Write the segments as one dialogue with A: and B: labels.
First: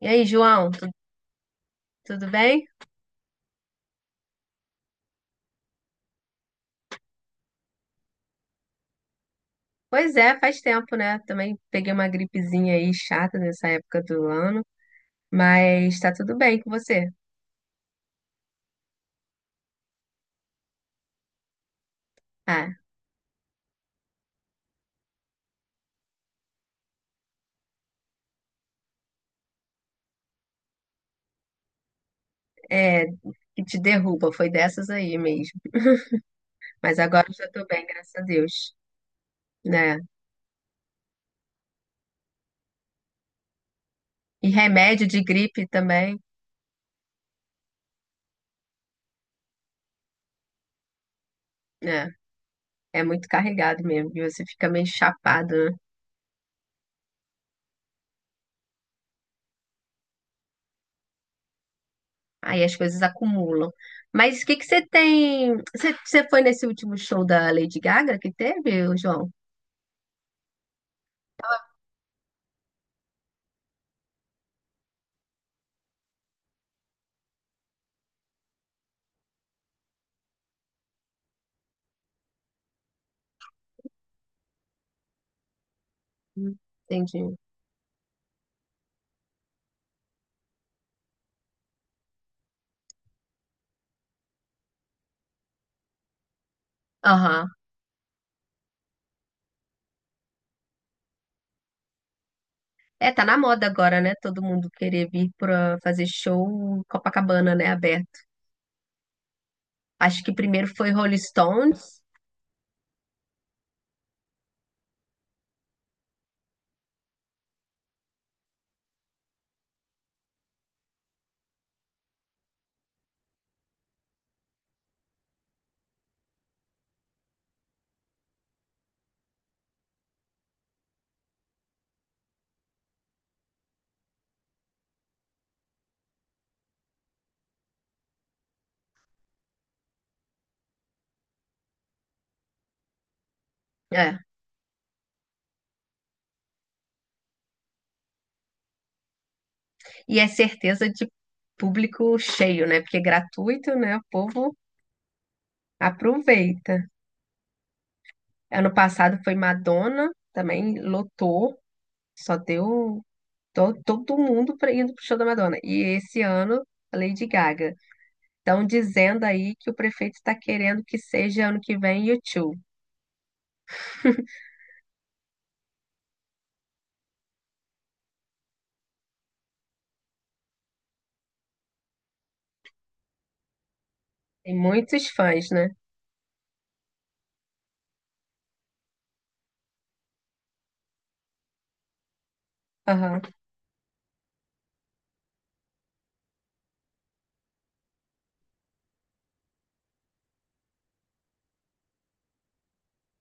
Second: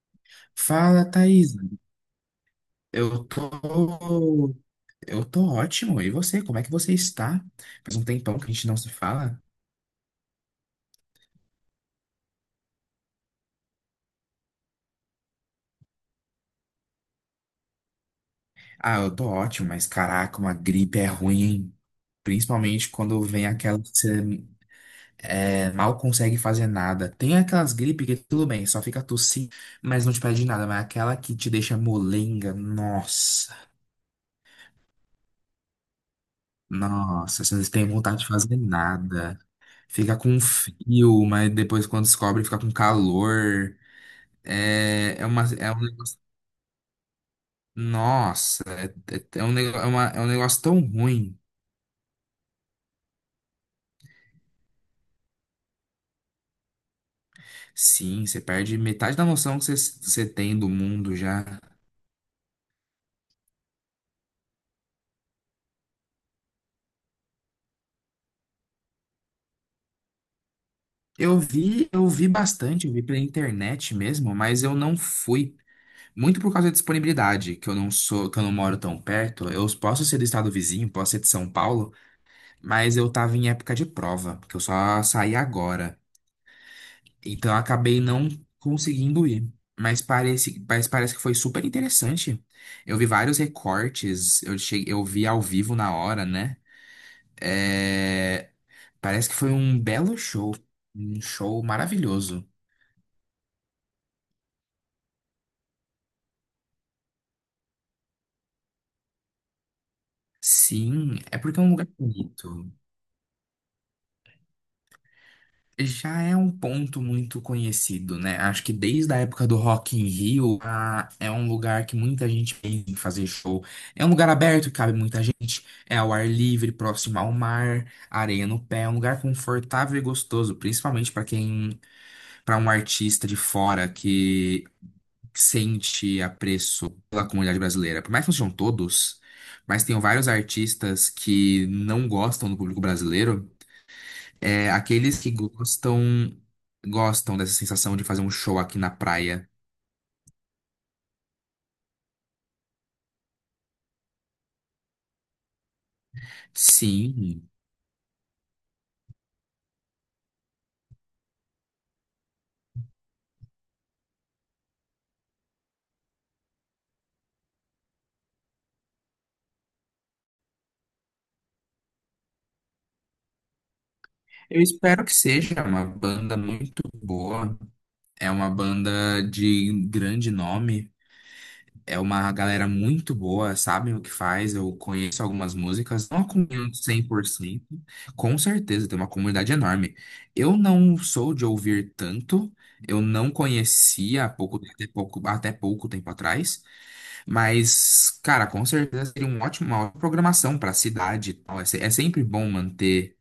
A: E aí, João,
B: Fala, Thaís.
A: tudo bem?
B: Eu tô, eu tô ótimo. E você, como é que você está? Faz um tempão que a gente não se fala.
A: Pois é, faz tempo, né? Também peguei uma gripezinha aí chata nessa época do ano, mas tá tudo bem com você.
B: Ah, eu tô ótimo, mas caraca, uma gripe é ruim, hein?
A: Ah,
B: Principalmente quando vem aquela que você mal consegue fazer nada. Tem aquelas gripes que tudo bem, só fica tossindo, mas não te pede nada. Mas aquela que te deixa molenga,
A: é,
B: nossa,
A: que te derruba, foi dessas aí mesmo. Mas agora eu
B: nossa,
A: já
B: você
A: tô
B: não
A: bem,
B: tem
A: graças
B: vontade
A: a
B: de fazer
A: Deus,
B: nada.
A: né?
B: Fica com frio, mas depois quando descobre fica com calor.
A: E remédio
B: É,
A: de
B: é uma,
A: gripe
B: é um
A: também,
B: negócio. Nossa, é um negócio tão ruim.
A: né? É muito carregado mesmo, e você fica meio chapado, né?
B: Sim, você perde metade da noção que você tem do mundo já.
A: Aí as coisas acumulam. Mas o que que você tem? Você foi nesse último show da Lady Gaga que teve, João?
B: Eu vi bastante, eu vi pela internet mesmo, mas eu não fui. Muito por causa da disponibilidade, que eu não moro tão perto. Eu posso ser do estado vizinho, posso ser de São Paulo, mas eu tava em época de prova, porque eu só saí agora.
A: Hum. Entendi.
B: Então eu acabei não conseguindo ir. Mas parece que foi super interessante. Eu vi vários recortes, eu vi ao vivo na hora, né?
A: Aham.
B: É, parece que foi um belo show, um show maravilhoso.
A: É, tá na moda agora, né? Todo mundo querer vir pra fazer show em Copacabana, né? Aberto. Acho que primeiro foi
B: Sim,
A: Rolling
B: é porque é um
A: Stones,
B: lugar bonito. Já é um ponto muito conhecido, né? Acho que desde a época do Rock in Rio, é um lugar que muita gente pensa em fazer show. É um lugar aberto, cabe muita gente, é ao ar livre, próximo ao mar, areia no pé, é um lugar confortável e gostoso, principalmente para um artista de fora que sente apreço pela comunidade brasileira. Por mais que não sejam todos, mas tem vários artistas que não gostam do público brasileiro.
A: é.
B: É, aqueles que gostam gostam dessa sensação de fazer um show aqui na praia.
A: E é certeza de público cheio, né? Porque é gratuito, né? O povo aproveita.
B: Sim,
A: Ano passado foi Madonna, também lotou, só deu todo mundo indo pro show da Madonna. E esse ano, a Lady Gaga. Estão dizendo aí que o prefeito está querendo que seja ano que vem YouTube.
B: eu espero que seja uma banda muito boa. É uma banda de grande nome. É uma galera muito boa, sabem o que
A: Tem
B: faz. Eu
A: muitos
B: conheço
A: fãs,
B: algumas
A: né?
B: músicas, não acompanho 100%. Com certeza, tem uma comunidade enorme. Eu não sou de ouvir tanto. Eu
A: Aham.
B: não conhecia há pouco, até pouco, até pouco tempo atrás. Mas, cara, com certeza seria uma ótima programação para a cidade e tal. É, é sempre bom manter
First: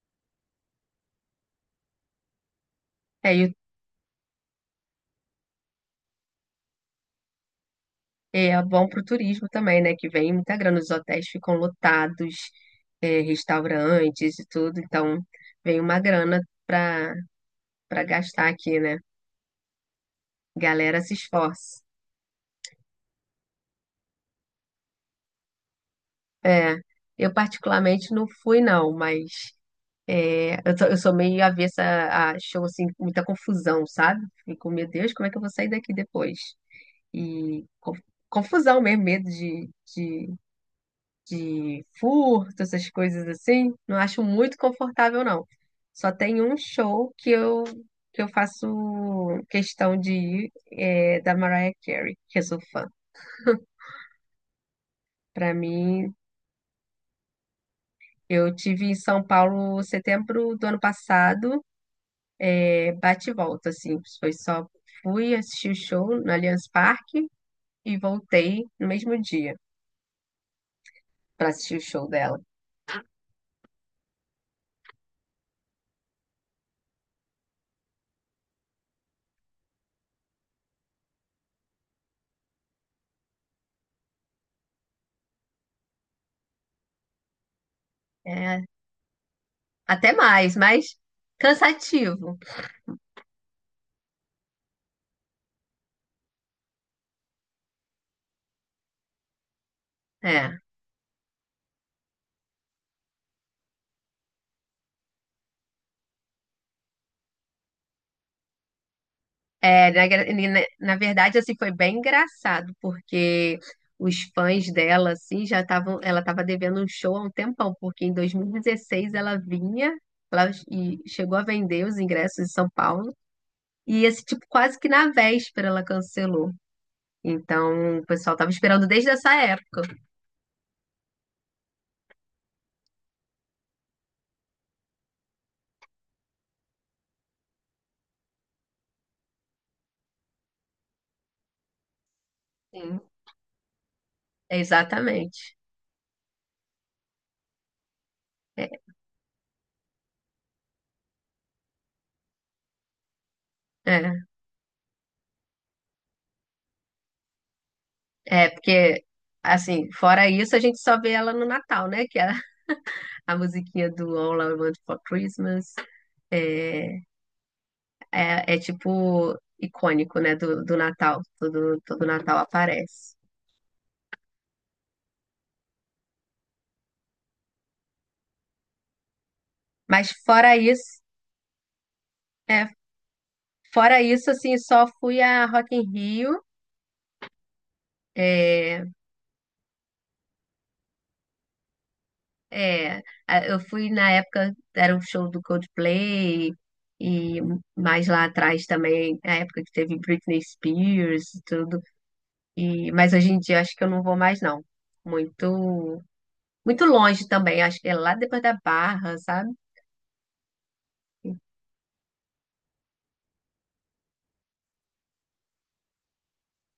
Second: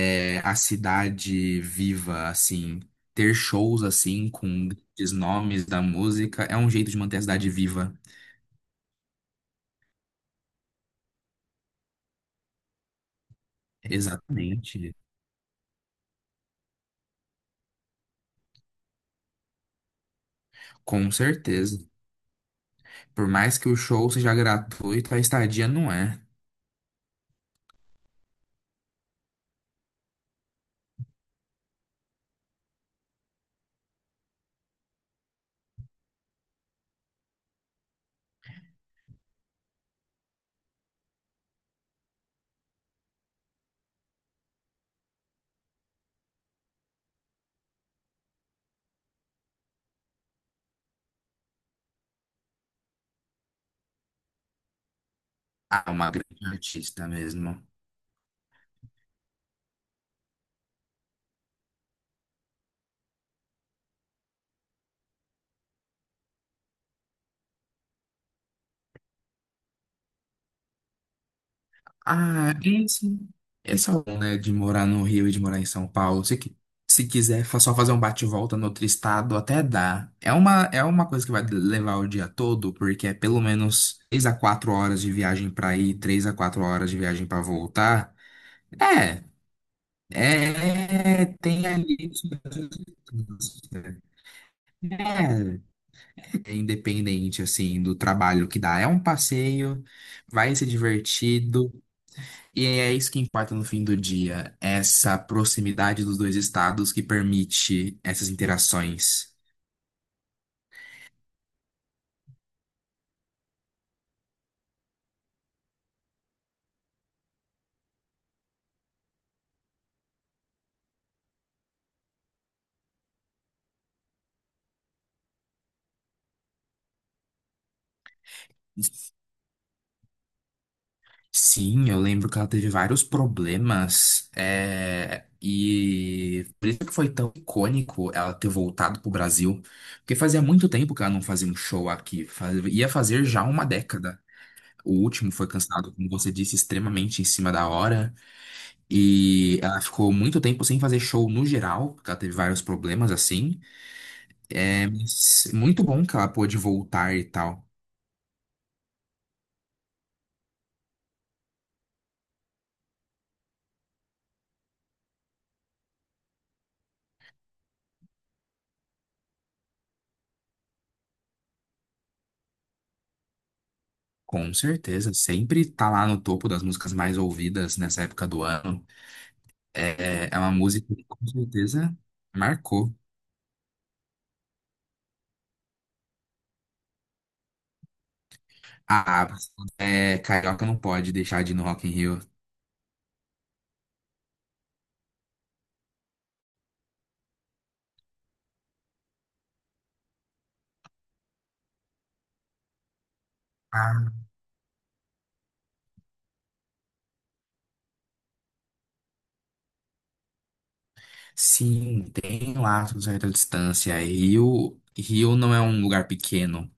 B: a cidade viva, assim, ter
A: É.
B: shows assim com grandes nomes da música é um jeito de manter a cidade viva.
A: É é bom para o turismo também, né? Que vem muita grana, os hotéis ficam lotados, é, restaurantes e tudo,
B: Exatamente.
A: então vem uma grana para para gastar aqui, né? Galera
B: Com
A: se
B: certeza.
A: esforça.
B: Por mais que o show seja gratuito, a estadia não é.
A: É, eu particularmente não fui não, mas é, eu, eu sou meio avessa a show assim, com muita confusão, sabe? Fico, meu Deus, como é que eu vou sair daqui depois? E confusão mesmo, medo de de furto, essas coisas assim, não acho muito confortável, não. Só tem um show que eu faço questão de ir, é, da Mariah Carey, que eu sou fã. Para
B: Ah, uma
A: mim,
B: grande artista mesmo.
A: eu tive em São Paulo setembro do ano passado, é, bate e volta, assim, foi só fui assistir o show no Allianz Parque e voltei no mesmo dia para assistir o show dela.
B: Ah, e assim, esse é bom, né, de morar no Rio e de morar em São Paulo. Se quiser, só fazer um bate volta no outro estado, até dá. É uma coisa que vai levar o dia todo, porque é pelo menos três a quatro horas de viagem pra ir, 3 a 4 horas de viagem pra voltar.
A: É,
B: É,
A: até mais, mas
B: é, tem ali.
A: cansativo.
B: É, é independente, assim, do trabalho que dá. É um passeio, vai
A: É.
B: ser divertido. E é isso que importa no fim do dia, essa proximidade dos dois estados que permite essas interações.
A: É, na, gra- e na- na verdade, assim, foi bem engraçado, porque os fãs dela, assim, já estavam, ela estava devendo um show há um tempão, porque em 2016 ela vinha, ela chegou a vender os ingressos em São Paulo, e esse tipo, quase que na véspera ela cancelou. Então, o pessoal estava esperando desde essa época.
B: Sim, eu lembro que ela teve vários problemas, e por isso que foi tão icônico ela ter voltado pro Brasil, porque fazia muito tempo que ela não fazia um show aqui, ia
A: Sim,
B: fazer já uma década. O último foi
A: exatamente.
B: cancelado, como você disse, extremamente em cima da hora,
A: É,
B: e ela ficou muito tempo sem fazer show no geral, porque ela teve vários problemas assim.
A: é,
B: É muito bom que ela pôde voltar e tal.
A: porque, assim, fora isso, a gente só vê ela no Natal, né? Que é a musiquinha do All I Want for Christmas. É. É, é tipo icônico, né? Do, do Natal. Todo, todo Natal aparece.
B: Com certeza, sempre tá lá no topo das músicas mais ouvidas nessa época do ano.
A: Mas
B: É, é uma
A: fora
B: música
A: isso,
B: que com certeza
A: é,
B: marcou.
A: fora isso, assim, só fui a Rock in Rio. É,
B: Ah, é, Carioca não pode deixar de ir no Rock in Rio.
A: é, eu fui na época, era o show do Coldplay, e mais lá atrás também, a época que teve Britney Spears e tudo. E, mas hoje em dia acho que eu não vou
B: Ah,
A: mais, não. Muito, muito longe também, acho que é lá depois da Barra, sabe?
B: sim, tem lá uma certa distância. Rio, Rio não é um lugar pequeno.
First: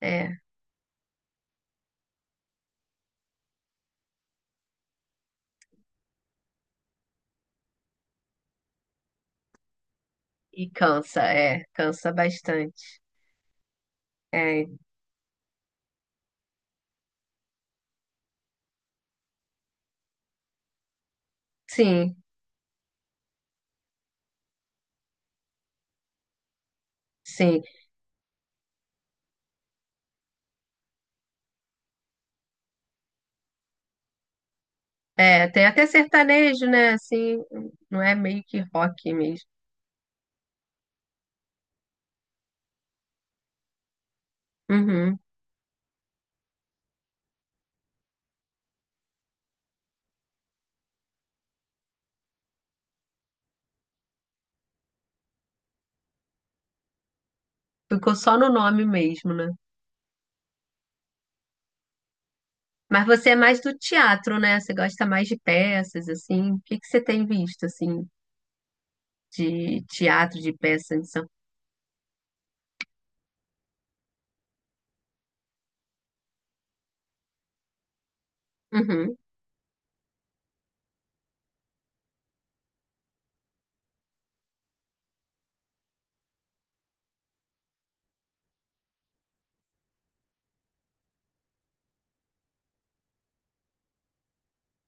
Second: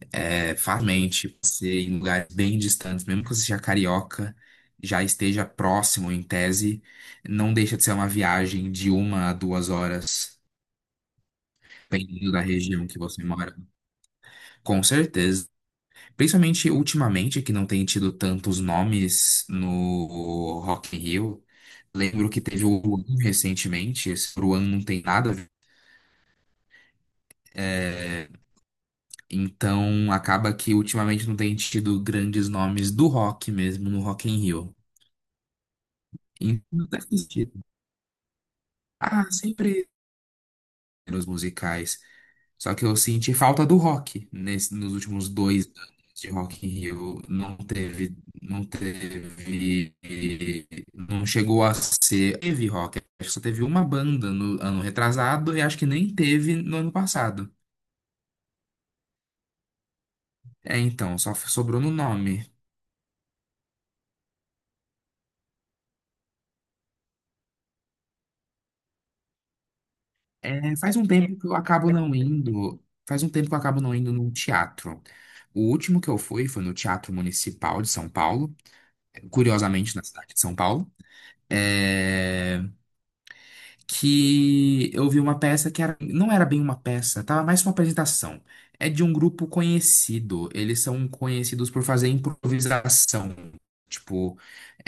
A: É.
B: Farmente, ser em lugares bem distantes, mesmo que você seja carioca, já esteja próximo em tese, não deixa de ser uma viagem de uma a duas horas,
A: E cansa, é, cansa
B: dependendo da região que
A: bastante.
B: você mora.
A: É,
B: Com certeza. Principalmente ultimamente, que não tem tido tantos nomes no Rock in Rio.
A: sim,
B: Lembro que teve o Luan recentemente, esse Luan não tem nada a ver.
A: sim.
B: Então acaba que ultimamente não tem tido grandes nomes do rock mesmo no Rock in Rio.
A: É, tem até sertanejo,
B: Então.
A: né? Assim, não é meio que rock
B: Ah,
A: mesmo.
B: sempre nos musicais. Só que eu senti falta do rock nos
A: Uhum.
B: últimos 2 anos de Rock in Rio. Não teve, não teve, não chegou a ser. Teve rock. Acho que só teve uma banda no ano retrasado e acho que nem teve no ano passado.
A: Ficou só no nome mesmo, né?
B: É, então, só sobrou no nome.
A: Mas você é mais do teatro, né? Você gosta mais de peças, assim. O que que você tem visto, assim, de teatro, de
B: É,
A: peça
B: faz
A: em
B: um
A: São...
B: tempo que eu acabo não indo. Faz um tempo que eu acabo não indo num teatro. O último que eu fui foi no Teatro Municipal de São Paulo,
A: Uhum.
B: curiosamente na cidade de São Paulo. é, que eu vi uma peça que era, não era bem uma peça, tava mais uma apresentação. É de um grupo conhecido. Eles são conhecidos por fazer improvisação. Tipo,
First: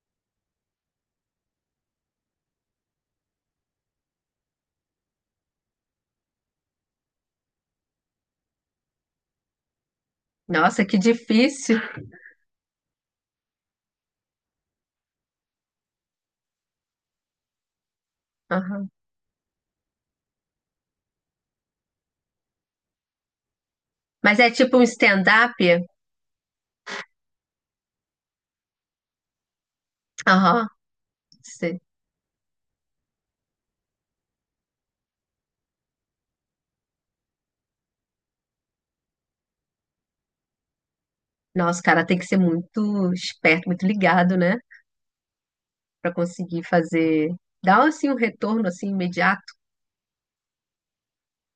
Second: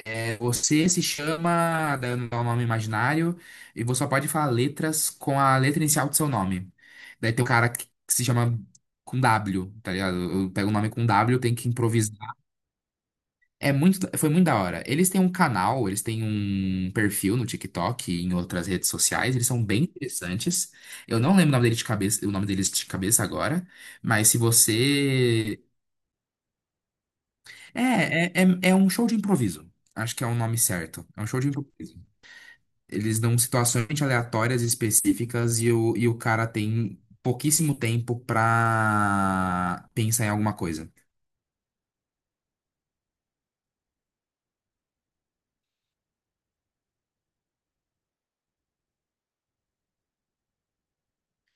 B: você se chama, dando um nome imaginário, e você só pode falar letras com a letra inicial do seu nome. Daí tem um cara que se chama com W, tá ligado? Eu pego o
A: Nossa,
B: nome
A: que
B: com W, tem que
A: difícil.
B: improvisar. Foi muito da hora. Eles têm um canal, eles têm um perfil no TikTok e em outras
A: Aham.
B: redes sociais, eles são bem interessantes. Eu não lembro o nome dele de cabeça, o nome deles de cabeça agora, mas se
A: Mas é tipo um stand-up?
B: você. É, é um show de improviso. Acho que é o nome
A: Aham.
B: certo. É um show de
A: Sei.
B: improviso. Eles dão situações aleatórias e específicas e o cara tem pouquíssimo tempo pra pensar em alguma coisa.
A: Nossa, o cara tem que ser muito esperto, muito ligado, né? Para conseguir fazer, dar assim um retorno assim imediato,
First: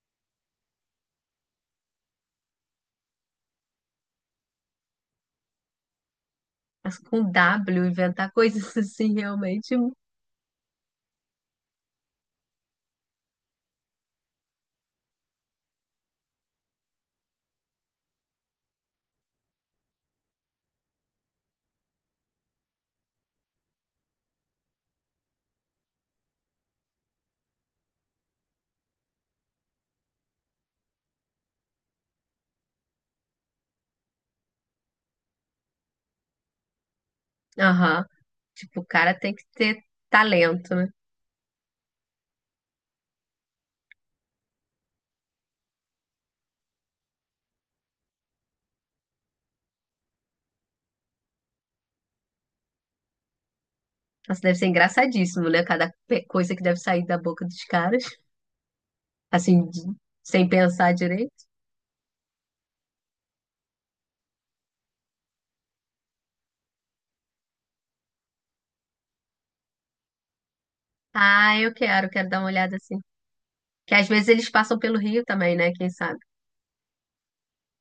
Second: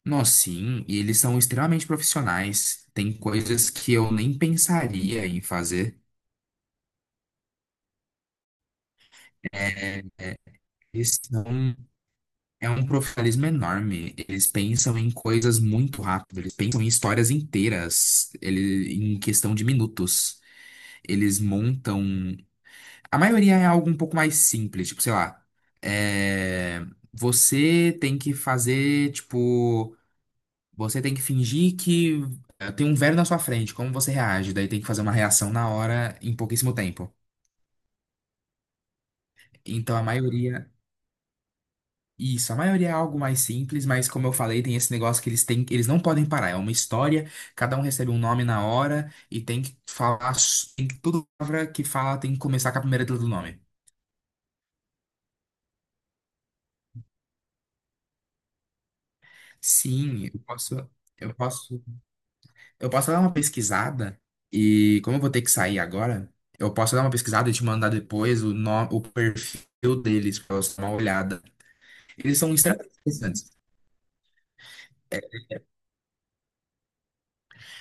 B: Nossa, sim, e eles são extremamente profissionais. Tem coisas que eu nem pensaria em fazer.
A: mas com W inventar coisas assim realmente.
B: Eles são, é um profissionalismo enorme. Eles pensam em coisas muito rápido, eles pensam em histórias inteiras, em questão de minutos. Eles montam. A maioria é algo um pouco mais simples, tipo, sei lá. é, Você tem que fazer, tipo. Você tem que fingir que tem um velho na sua frente, como você reage? Daí tem que fazer uma reação na hora, em pouquíssimo tempo.
A: Aham. Tipo, o cara tem que ter
B: Então,
A: talento, né?
B: isso, a maioria é algo mais simples, mas como eu falei, tem esse negócio que eles têm, eles não podem parar. É uma história, cada um recebe um nome na hora e tem que falar, tem que toda palavra que fala tem que começar com a primeira letra do nome.
A: Nossa, deve ser engraçadíssimo, né? Cada coisa que deve sair da boca dos caras, assim,
B: Sim,
A: sem pensar
B: eu
A: direito.
B: posso Eu posso dar uma pesquisada e, como eu vou ter que sair agora, eu posso dar uma pesquisada e te mandar depois o, no- o perfil deles pra você dar uma olhada.
A: Ah, quero
B: Eles
A: dar uma
B: são
A: olhada
B: extremamente
A: assim.
B: interessantes.
A: Que às vezes eles passam pelo Rio também, né? Quem sabe?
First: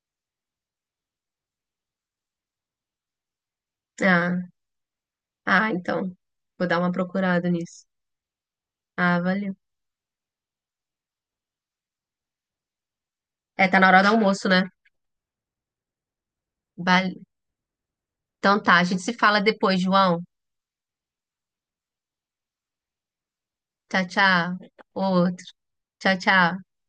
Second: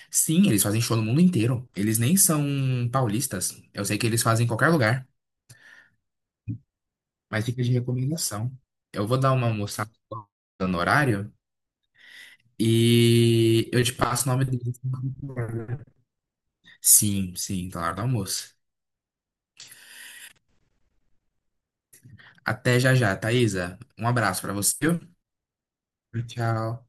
B: Sim, eles fazem show no mundo inteiro. Eles nem são paulistas. Eu sei que eles
A: Ah,
B: fazem em qualquer lugar,
A: então. Vou dar uma
B: mas
A: procurada
B: fica de
A: nisso.
B: recomendação. Eu vou
A: Ah,
B: dar uma
A: valeu.
B: almoçada no horário
A: É,
B: e
A: tá
B: eu
A: na
B: te
A: hora do
B: passo o nome
A: almoço, né?
B: deles.
A: Vale.
B: Sim, sim, tá na hora do almoço.
A: Então tá, a gente se fala depois, João.
B: Até já já, Thaisa.
A: Tchau,
B: Um abraço pra
A: tchau.
B: você.
A: Outro. Tchau, tchau.
B: Tchau.